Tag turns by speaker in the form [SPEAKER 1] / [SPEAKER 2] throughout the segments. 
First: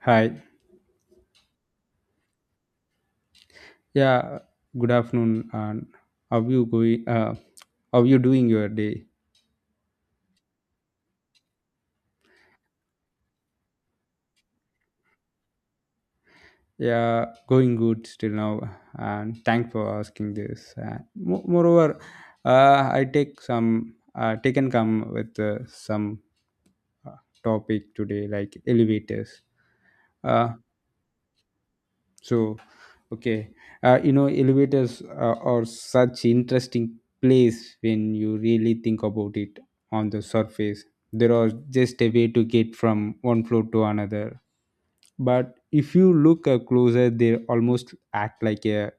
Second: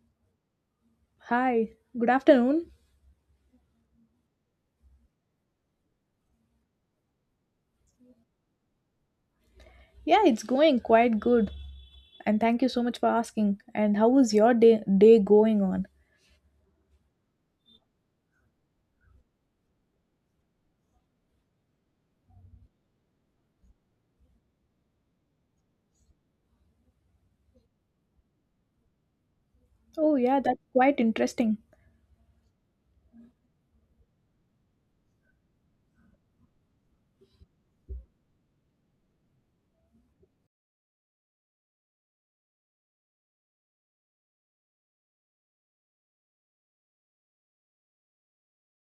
[SPEAKER 1] Hi.
[SPEAKER 2] Hi, good afternoon.
[SPEAKER 1] Yeah, good afternoon and how you going how you doing your day?
[SPEAKER 2] Yeah, it's going quite good. And thank you so much for asking. And how is your day going on?
[SPEAKER 1] Yeah, going good still now and thanks for asking this. And moreover, I take some taken come with some uh, topic today like elevators.
[SPEAKER 2] Oh yeah,
[SPEAKER 1] Uh,
[SPEAKER 2] that's quite interesting.
[SPEAKER 1] So, okay, elevators are such interesting place when you really think about it on the surface. There are just a way to get from one floor to another. But if you look closer, they almost act like a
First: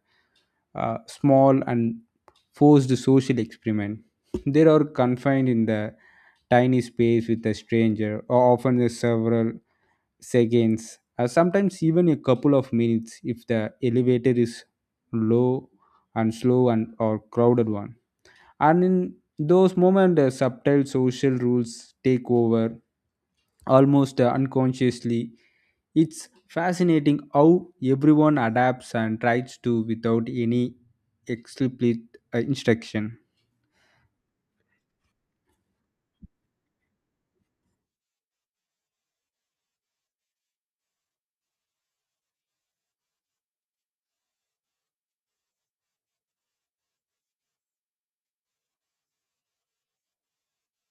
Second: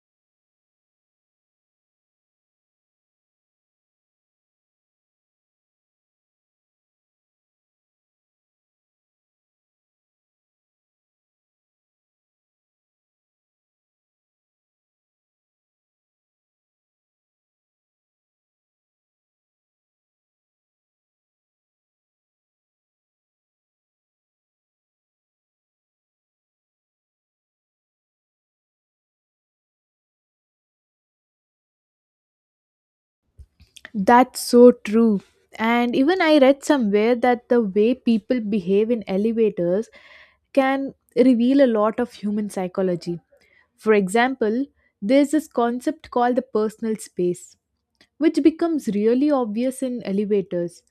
[SPEAKER 1] small and forced social experiment. They are confined in the tiny space with a stranger or often there's several seconds, or sometimes even a couple of minutes if the elevator is low and slow and or crowded one. And in those moments, the subtle social rules take over almost unconsciously. It's fascinating how everyone adapts and tries to without any explicit instruction.
[SPEAKER 2] That's so true. And even I read somewhere that the way people behave in elevators can reveal a lot of human psychology. For example, there's this concept called the personal space, which becomes really obvious in elevators.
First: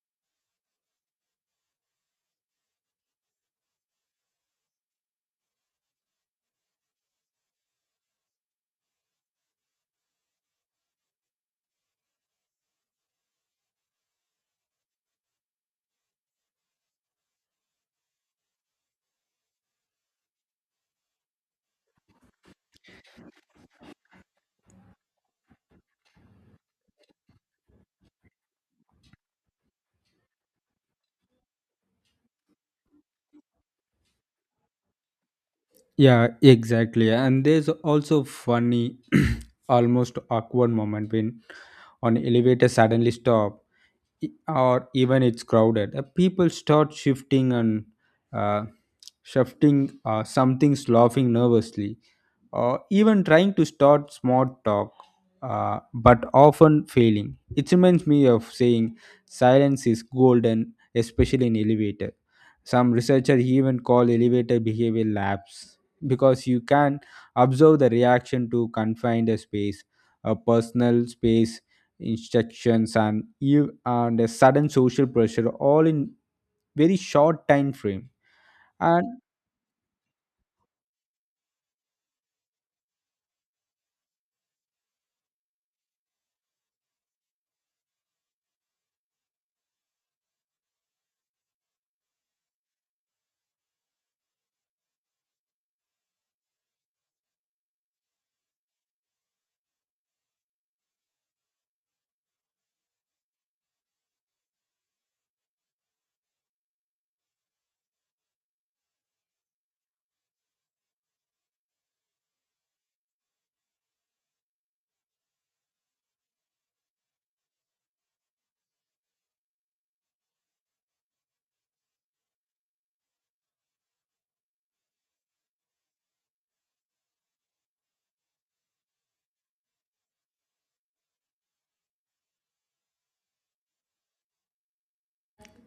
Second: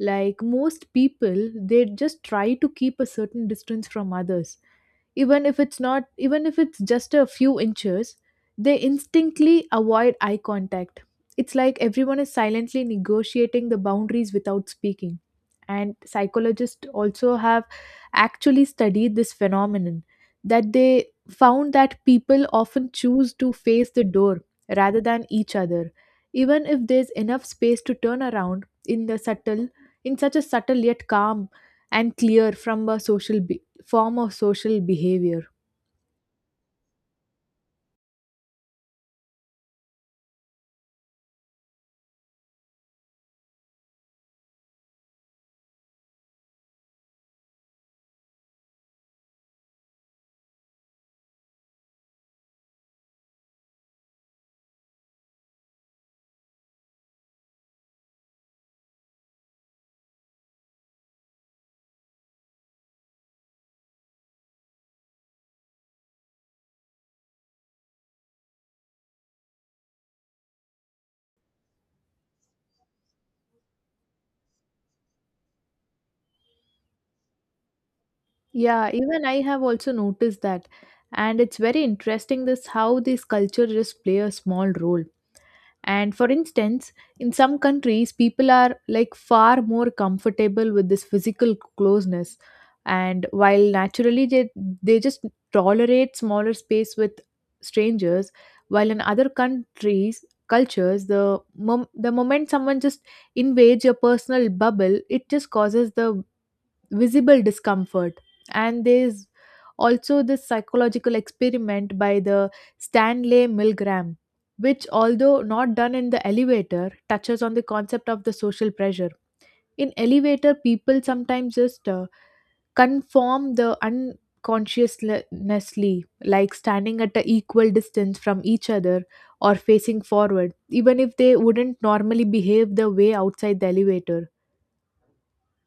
[SPEAKER 2] Like most people, they just try to keep a certain distance from others, even if it's not even if it's just a few inches, they instinctively avoid eye contact. It's like everyone is silently negotiating the boundaries without speaking. And psychologists also have actually studied this phenomenon, that they found that people often choose to face the door rather than each other, even if there's enough space to turn around, in the subtle in such a subtle yet calm and clear from a social form of social behavior.
[SPEAKER 1] Yeah, exactly. And there's also funny, almost awkward moment when an elevator suddenly stop, or even it's crowded. People start shifting and uh, shifting. Something's laughing nervously, or even trying to start small talk, but often failing. It reminds me of saying silence is golden, especially in elevator. Some researchers even call elevator behavior lapse because you can observe the reaction to confined a space, a personal space, instructions, and you and a sudden social pressure all in very short time frame.
[SPEAKER 2] Yeah,
[SPEAKER 1] And
[SPEAKER 2] even I have also noticed that. And it's very interesting, this how these cultures play a small role. And for instance, in some countries, people are like far more comfortable with this physical closeness. And while naturally they just tolerate smaller space with strangers, while in other countries, cultures, the moment someone just invades your personal bubble, it just causes the visible discomfort. And there's also this psychological experiment by the Stanley Milgram, which although not done in the elevator touches on the concept of the social pressure. In elevator, people sometimes just conform the unconsciously, like standing at an equal distance from each other or facing forward, even if they wouldn't normally behave the way outside the elevator.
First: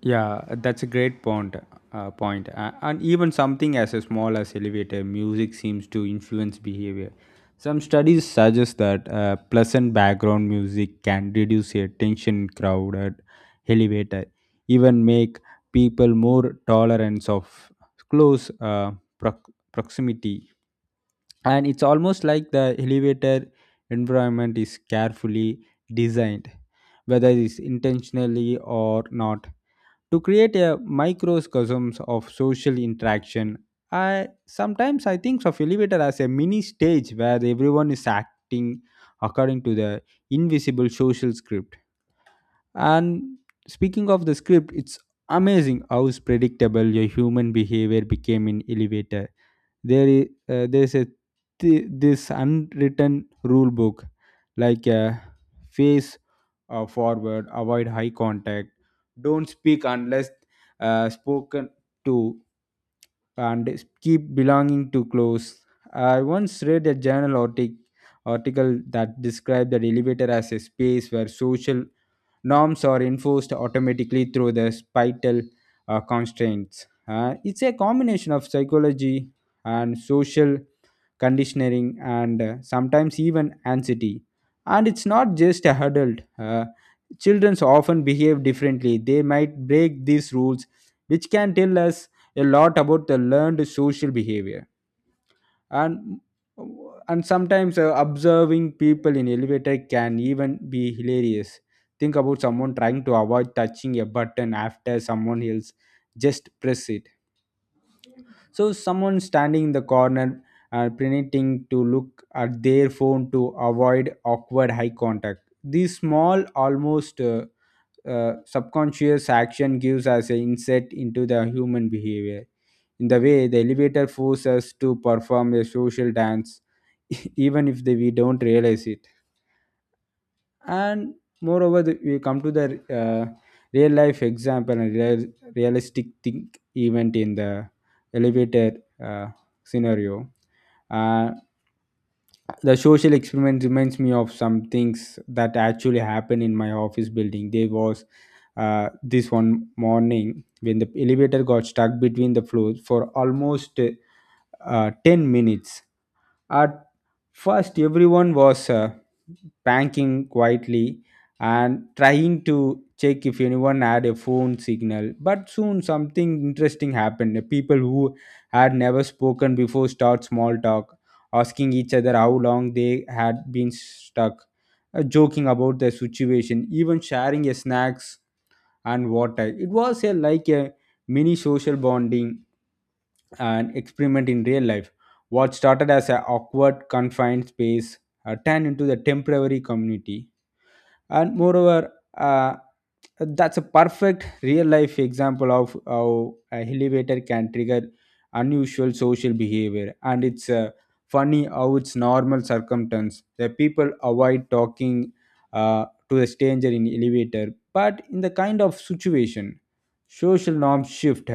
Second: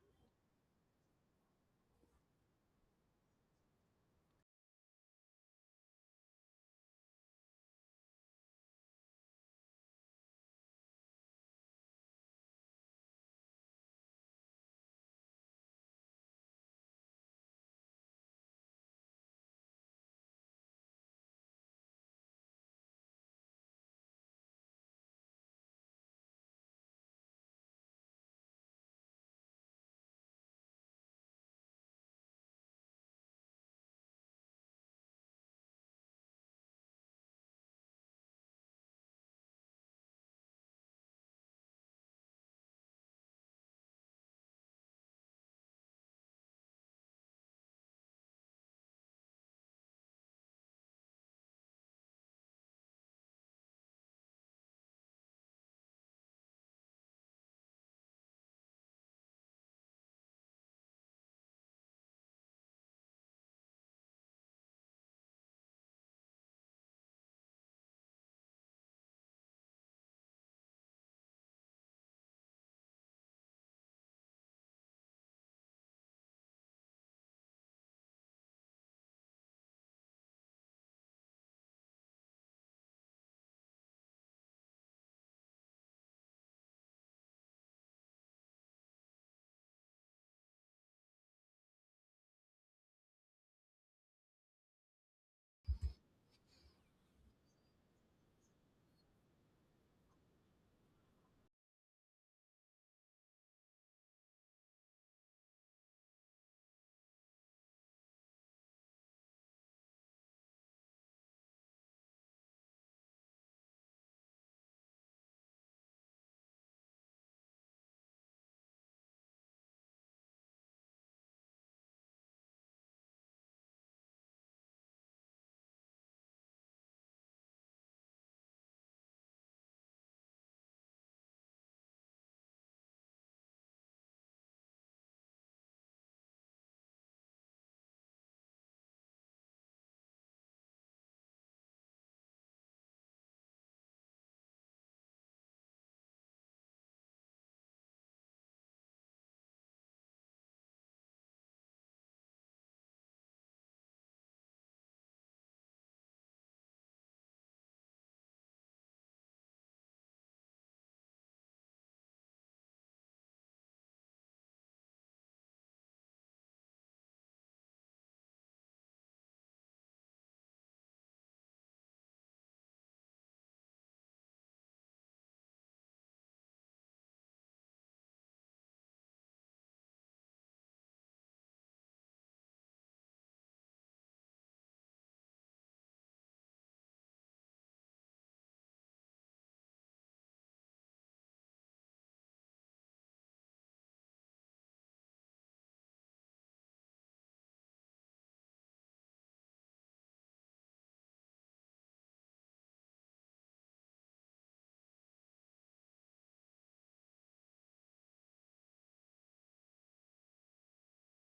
[SPEAKER 1] Yeah, that's a great point. And even something as small as elevator music seems to influence behavior. Some studies suggest that pleasant background music can reduce a tension in crowded elevator, even make people more tolerant of close proximity, and it's almost like the elevator environment is carefully designed, whether it's intentionally or not, to create a microcosm of social interaction. I sometimes i think of elevator as a mini stage where everyone is acting according to the invisible social script. And speaking of the script, it's amazing how predictable your human behavior became in elevator. There's this unwritten rule book, like face forward, avoid high contact, don't speak unless spoken to, and keep belonging to close. I once read a journal article that described the elevator as a space where social norms are enforced automatically through the spital constraints. It's a combination of psychology and social conditioning, and sometimes even anxiety. And it's not just a adult. Children often behave differently. They might break these rules, which can tell us a lot about the learned social behavior. And and sometimes observing people in elevator can even be hilarious. Think about someone trying to avoid touching a button after someone else just press it, so someone standing in the corner and pretending to look at their phone to avoid awkward eye contact. This small, almost subconscious action gives us an insight into the human behavior. In the way, the elevator forces us to perform a social dance, even if they, we don't realize it. And moreover, we come to the real life example and realistic think event in the elevator uh, scenario. uh, the social experiment reminds me of some things that actually happened in my office building. There was this one morning when the elevator got stuck between the floors for almost 10 minutes at first. Everyone was pranking quietly and trying to check if anyone had a phone signal. But soon something interesting happened. The people who had never spoken before start small talk, asking each other how long they had been stuck, joking about their situation, even sharing a snacks and water. It was a like a mini social bonding and experiment in real life. What started as an awkward, confined space turned into the temporary community. And moreover, that's a perfect real life example of how a elevator can trigger unusual social behavior. And it's funny how it's normal circumstance the people avoid talking to a stranger in elevator, but in the kind of situation social norms shift.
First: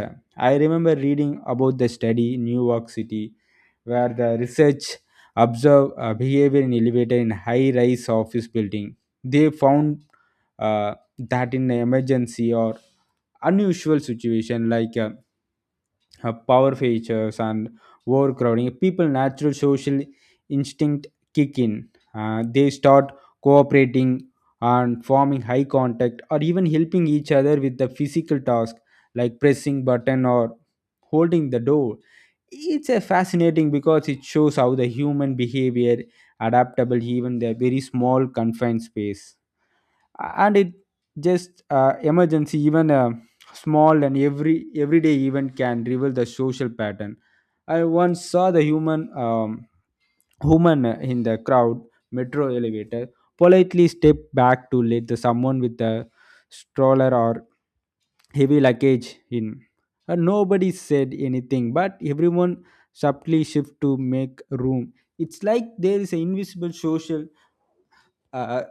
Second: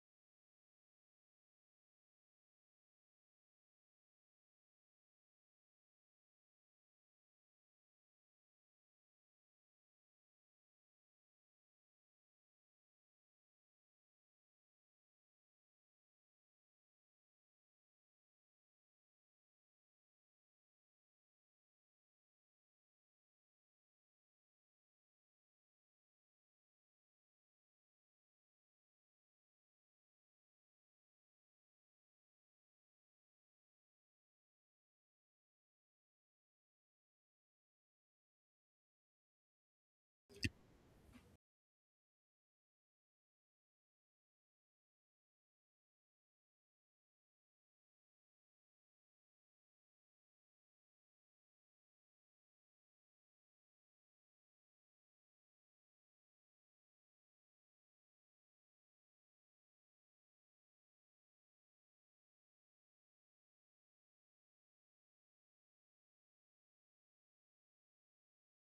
[SPEAKER 1] I remember reading about the study in New York City, where the research observed behavior in elevator in high rise office building. They found that in an emergency or unusual situation, like power failures and overcrowding, people natural social instinct kick in. They start cooperating and forming high contact or even helping each other with the physical task, like pressing button or holding the door. It's a fascinating because it shows how the human behavior adaptable even the very small confined space. And it just emergency even a small and everyday event can reveal the social pattern. I once saw the human woman in the crowd metro elevator politely step back to let the someone with a stroller or heavy luggage in, and nobody said anything but everyone subtly shift to make room. It's like there is an invisible social uh,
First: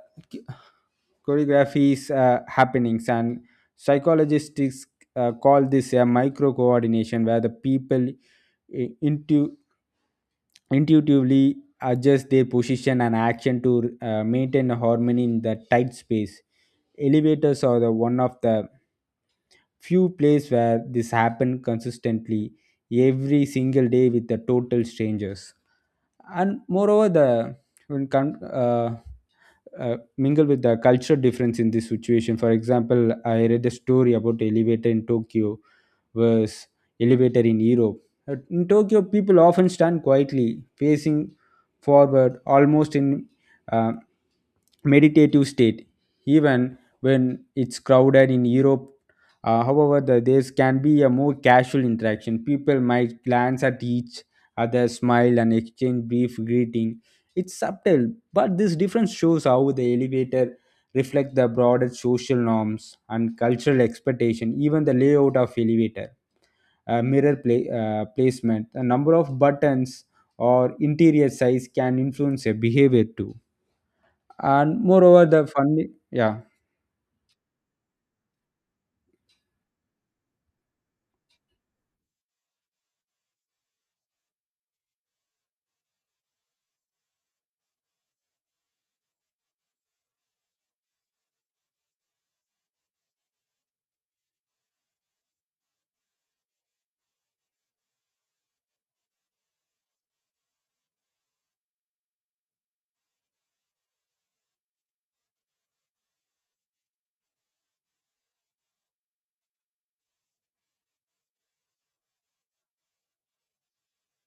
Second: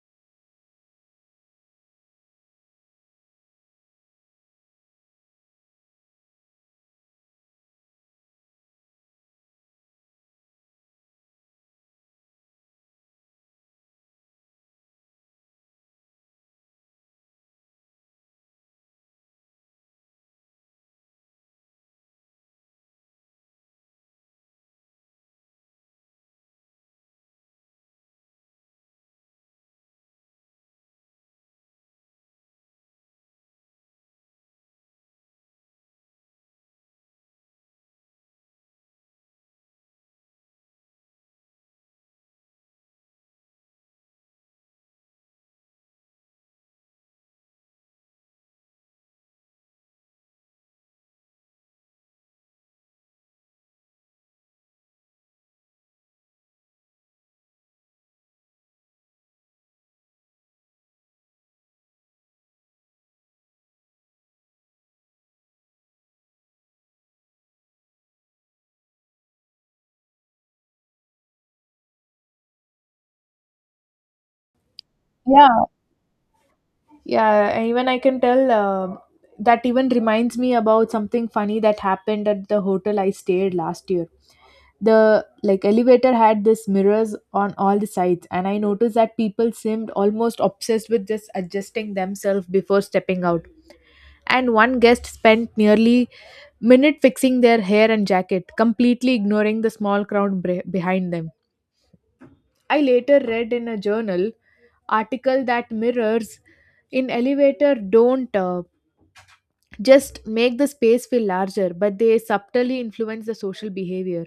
[SPEAKER 1] choreographies, happenings, and psychologists call this a micro coordination, where the people into intuitively adjust their position and action to maintain harmony in the tight space. Elevators are the one of the few places where this happened consistently every single day with the total strangers. And moreover, the when mingle with the cultural difference in this situation. For example, I read a story about elevator in Tokyo versus elevator in Europe. In Tokyo, people often stand quietly, facing forward, almost in uh, meditative state, even when it's crowded in Europe. However, there can be a more casual interaction. People might glance at each other, smile, and exchange brief greeting. It's subtle, but this difference shows how the elevator reflects the broader social norms and cultural expectation. Even the layout of elevator mirror play placement, the number of buttons, or interior size can influence your behavior too. And moreover, the
[SPEAKER 2] Yeah,
[SPEAKER 1] funny, yeah.
[SPEAKER 2] yeah, and even I can tell that even reminds me about something funny that happened at the hotel I stayed last year. The like elevator had this mirrors on all the sides, and I noticed that people seemed almost obsessed with just adjusting themselves before stepping out. And one guest spent nearly minute fixing their hair and jacket, completely ignoring the small crowd behind them. I later read in a journal article that mirrors in elevator don't just make the space feel larger, but they subtly influence the social behavior.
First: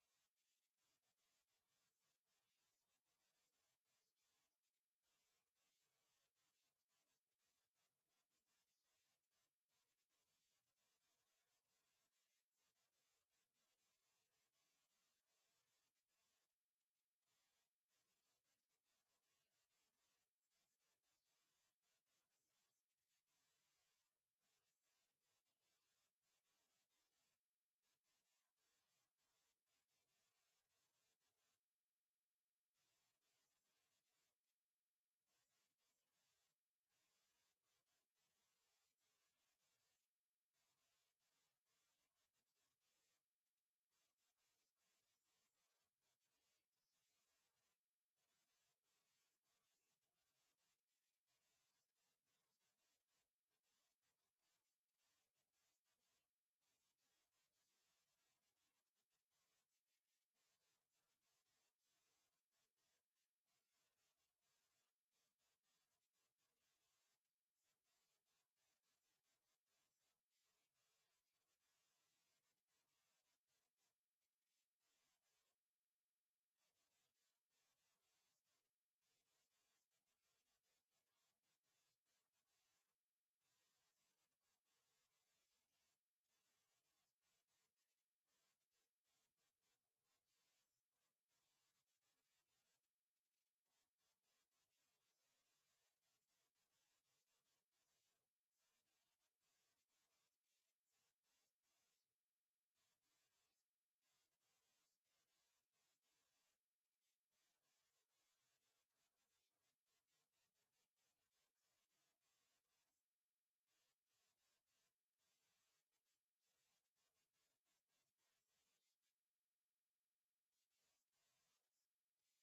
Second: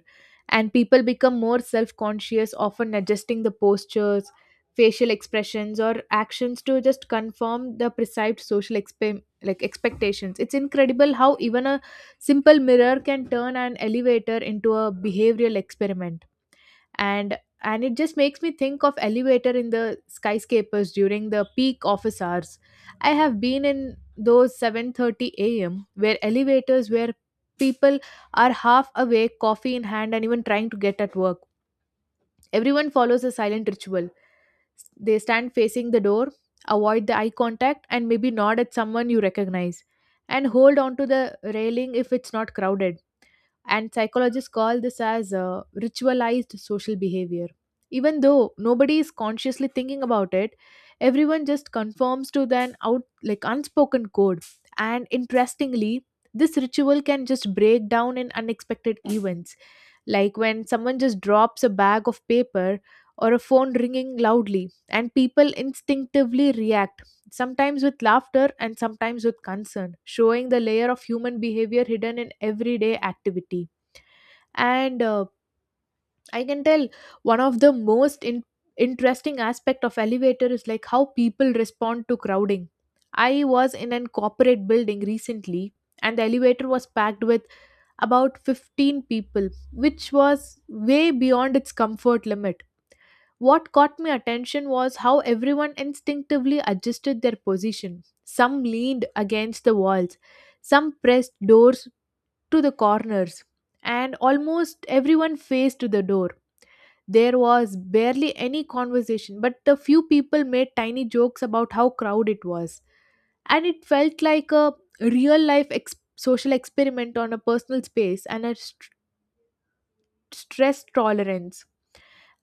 [SPEAKER 2] And people become more self-conscious, often adjusting the postures, facial expressions, or actions to just confirm the perceived social expe- like expectations. It's incredible how even a simple mirror can turn an elevator into a behavioral experiment. And it just makes me think of elevator in the skyscrapers during the peak office hours. I have been in those 7:30 a.m. where elevators, where people are half awake, coffee in hand, and even trying to get at work. Everyone follows a silent ritual. They stand facing the door, avoid the eye contact, and maybe nod at someone you recognize, and hold on to the railing if it's not crowded. And psychologists call this as ritualized social behavior. Even though nobody is consciously thinking about it, everyone just conforms to an out like unspoken code. And interestingly, this ritual can just break down in unexpected events, like when someone just drops a bag of paper or a phone ringing loudly, and people instinctively react, sometimes with laughter and sometimes with concern, showing the layer of human behavior hidden in everyday activity. And I can tell one of the most interesting aspect of elevator is like how people respond to crowding. I was in an corporate building recently, and the elevator was packed with about 15 people, which was way beyond its comfort limit. What caught my attention was how everyone instinctively adjusted their position. Some leaned against the walls, some pressed doors to the corners, and almost everyone faced to the door. There was barely any conversation, but the few people made tiny jokes about how crowded it was. And it felt like a real social experiment on a personal space and a stress tolerance.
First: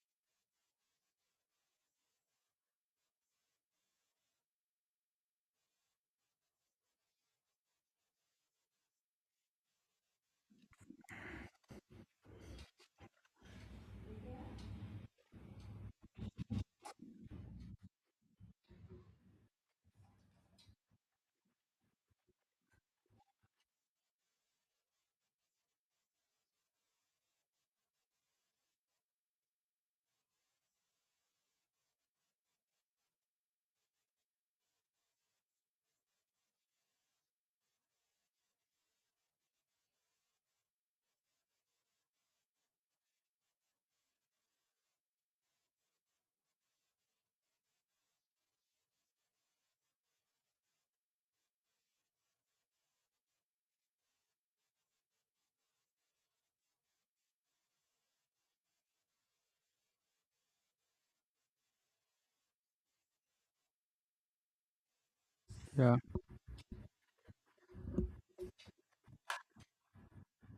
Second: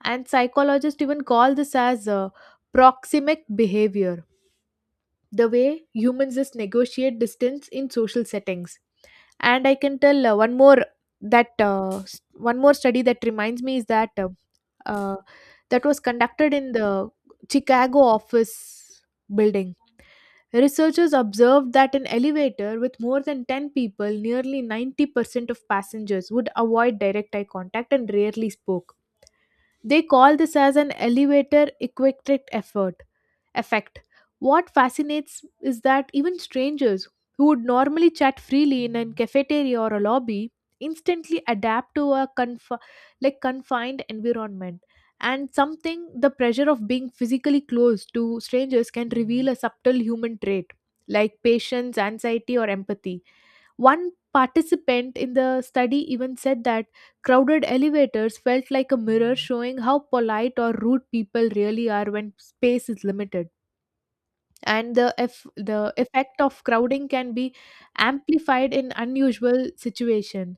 [SPEAKER 2] And psychologists even call this as proxemic behavior, the way humans just negotiate distance in social settings. And I can tell one more, one more study that reminds me is uh, that was conducted in the Chicago office building. Researchers observed that an elevator with more than 10 people, nearly 90% of passengers would avoid direct eye contact and rarely spoke. They call this as an elevator equipment effort effect. What fascinates is that even strangers who would normally chat freely in a cafeteria or a lobby instantly adapt to a confined environment. And something the pressure of being physically close to strangers can reveal a subtle human trait, like patience, anxiety, or empathy. One participant in the study even said that crowded elevators felt like a mirror showing how polite or rude people really are when space is limited. And the
[SPEAKER 1] Yeah.
[SPEAKER 2] effect of crowding can be amplified in unusual situation.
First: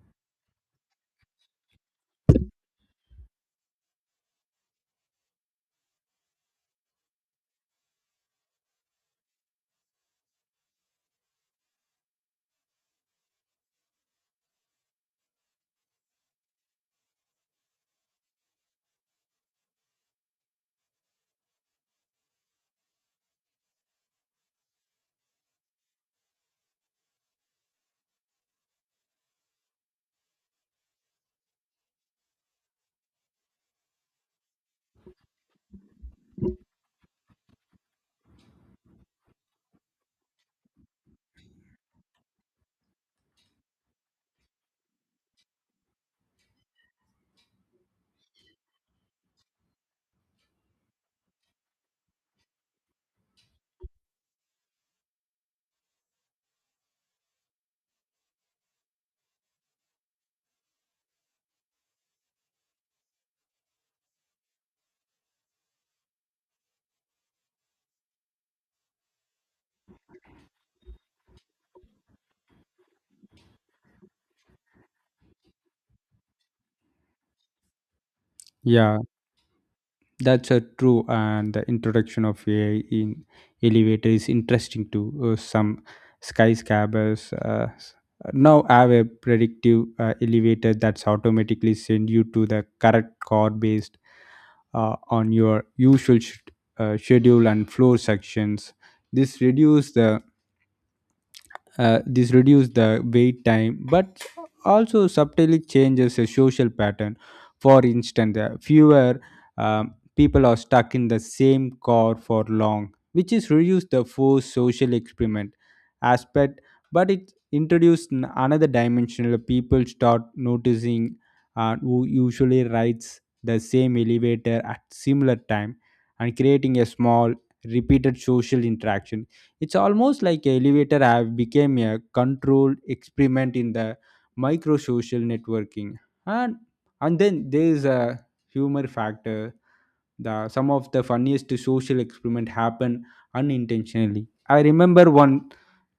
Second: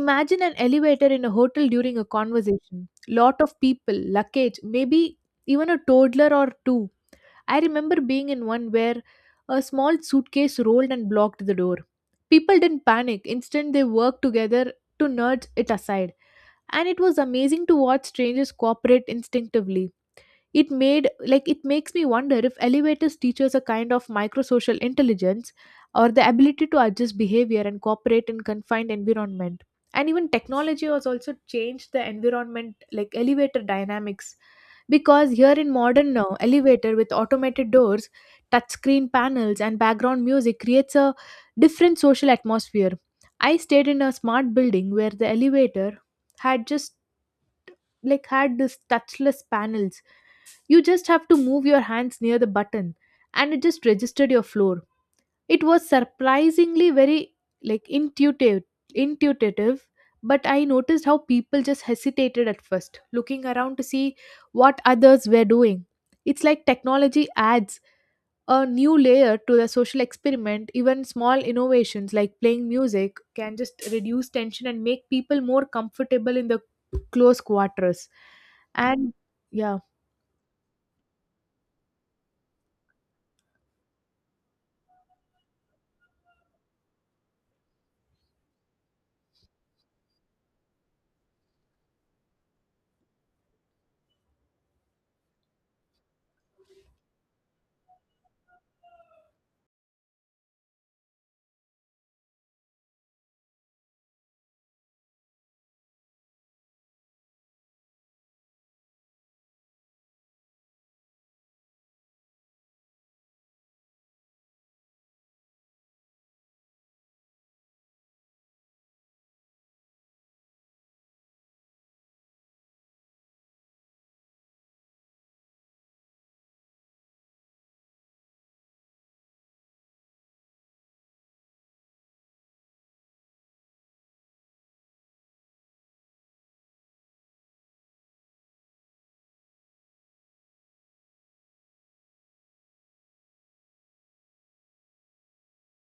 [SPEAKER 2] Imagine an elevator in a hotel during a conversation, lot of people, luggage, maybe even a toddler or two. I remember being in one where a small suitcase rolled and blocked the door. People didn't panic. Instead, they worked together to nudge it aside, and it was amazing to watch strangers cooperate instinctively. It made like it makes me wonder if elevators teaches a kind of microsocial intelligence, or the ability to adjust behavior and cooperate in confined environment. And even technology has also changed the environment, like elevator dynamics, because here in modern now elevator with automated doors, touchscreen panels, and background music creates a different social atmosphere. I stayed in a smart building where the elevator had just like had this touchless panels. You just have to move your hands near the button, and it just registered your floor. It was surprisingly very like intuitive. But I noticed how people just hesitated at first, looking around to see what others were doing. It's like technology adds a new layer to the social experiment. Even small innovations like playing music can just reduce tension and make people more comfortable in the close quarters.
[SPEAKER 1] Yeah,
[SPEAKER 2] And yeah.
[SPEAKER 1] that's a true. And the introduction of AI in elevator is interesting. To some skyscrapers now have a predictive elevator that's automatically send you to the correct car based on your usual schedule and floor sections. This reduce the this reduces the wait time, but also subtly changes the social pattern. For instance, fewer people are stuck in the same car for long, which is reduce the forced social experiment aspect, but it introduced another dimension. People start noticing who usually rides the same elevator at similar time and creating a small repeated social interaction. It's almost like elevator have became a controlled experiment in the micro social networking. And and then there is a humor factor. The some of the funniest social experiment happen unintentionally. I remember one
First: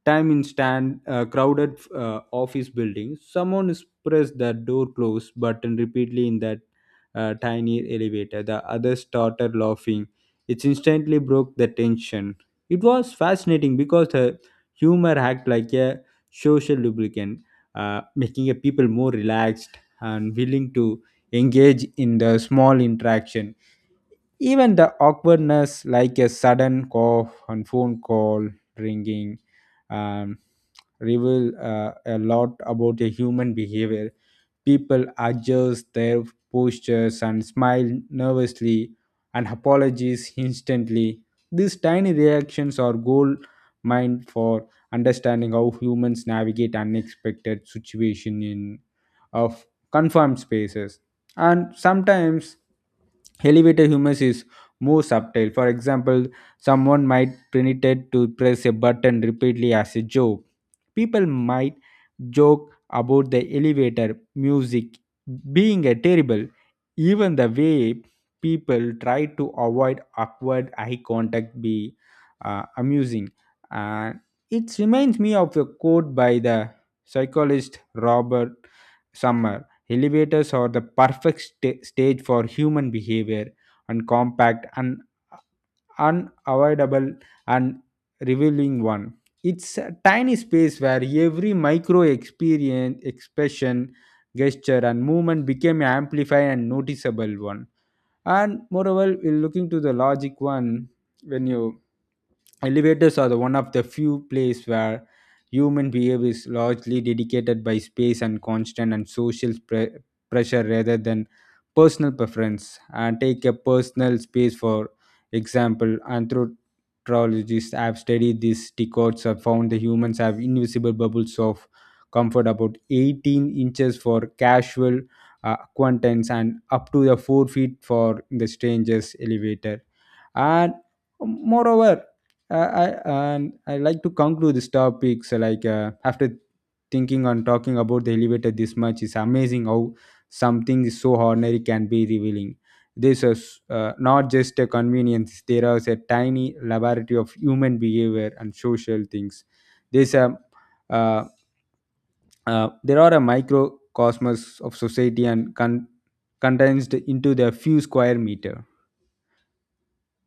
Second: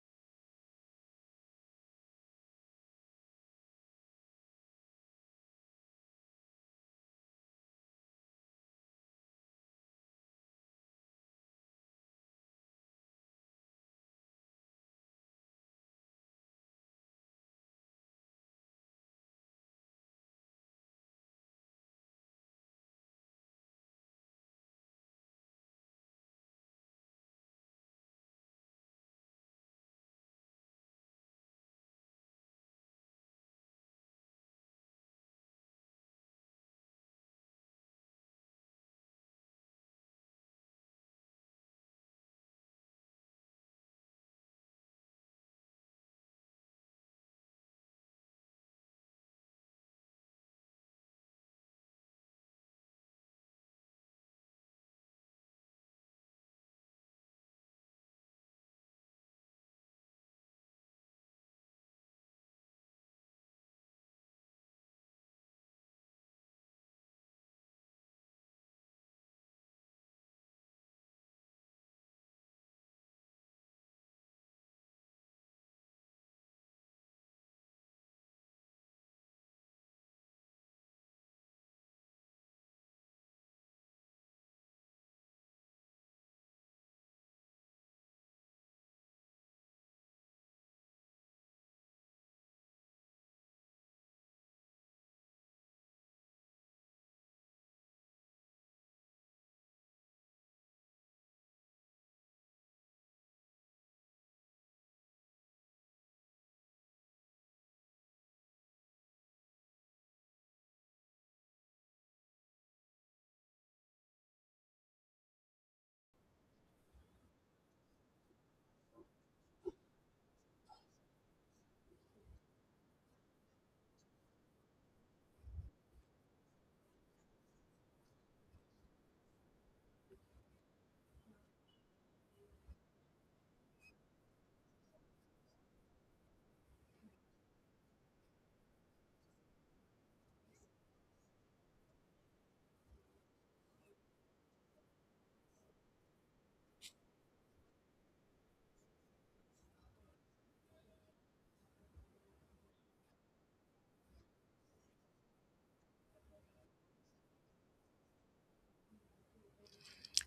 [SPEAKER 1] time in stand crowded office building someone is pressed the door close button repeatedly in that tiny elevator. The others started laughing. It instantly broke the tension. It was fascinating because the humor act like a social lubricant, making a people more relaxed and willing to engage in the small interaction. Even the awkwardness, like a sudden cough on phone call ringing, um, reveal a lot about a human behavior. People adjust their postures and smile nervously and apologize instantly. These tiny reactions are gold mine for understanding how humans navigate unexpected situation in of confined spaces. And sometimes elevator humor is more subtle. For example, someone might pretend to press a button repeatedly as a joke. People might joke about the elevator music being a terrible. Even the way people try to avoid awkward eye contact be amusing. And it reminds me of a quote by the psychologist Robert Summer: elevators are the perfect stage for human behavior, and compact and unavoidable and revealing one. It's a tiny space where every micro experience, expression, gesture, and movement became amplified and noticeable one. And moreover, we're looking to the logic one. When you Elevators are the one of the few place where human behavior is largely dedicated by space and constant and social pressure rather than personal preference. And take a personal space for example. Anthropologists have studied these decodes have found the humans have invisible bubbles of comfort, about 18 inches for casual acquaintance and up to the 4 feet for the strangers elevator. And moreover, and I like to conclude this topic. So like after thinking on talking about the elevator this much is amazing how something is so ordinary can be revealing. This is not just a convenience. There is a tiny laboratory of human behavior and social things. there's a uh, there are a microcosmos of society and condensed into the few square meter.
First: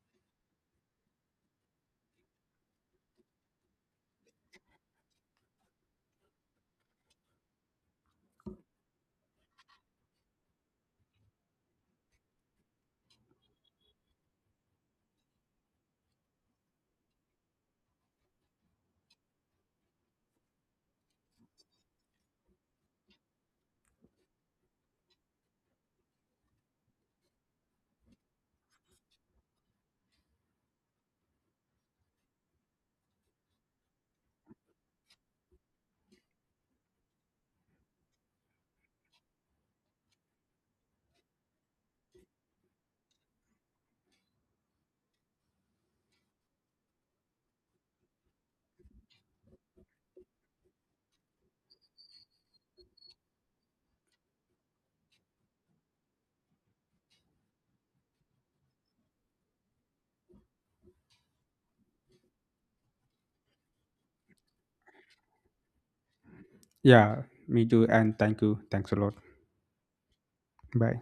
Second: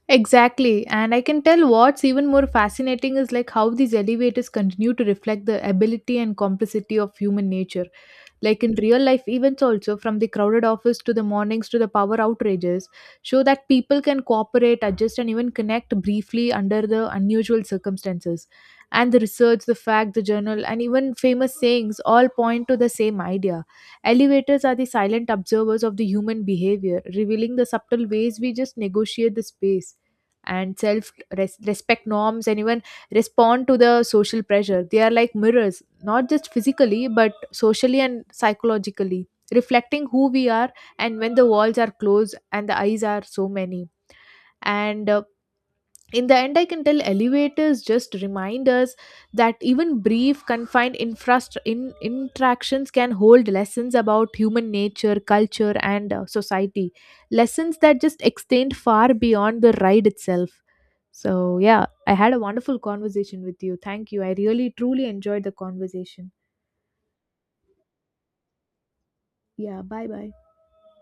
[SPEAKER 2] Exactly. And I can tell what's even more fascinating is like how these elevators continue to reflect the ability and complexity of human nature. Like in real life events also, from the crowded office to the mornings to the power outrages, show that people can cooperate, adjust, and even connect briefly under the unusual circumstances. And the research, the fact, the journal, and even famous sayings all point to the same idea. Elevators are the silent observers of the human behavior, revealing the subtle ways we just negotiate the space and respect norms and even respond to the social pressure. They are like mirrors, not just physically but socially and psychologically, reflecting who we are. And when the walls are closed and the eyes are so many, and in the end, I can tell elevators just remind us that even brief confined interactions can hold lessons about human nature, culture, and society, lessons that just extend far beyond the ride itself. So yeah, I had a wonderful conversation with you. Thank you. I really truly enjoyed the conversation.
[SPEAKER 1] Yeah, me too. And thank you. Thanks a lot.
[SPEAKER 2] Yeah, bye bye.
[SPEAKER 1] Bye.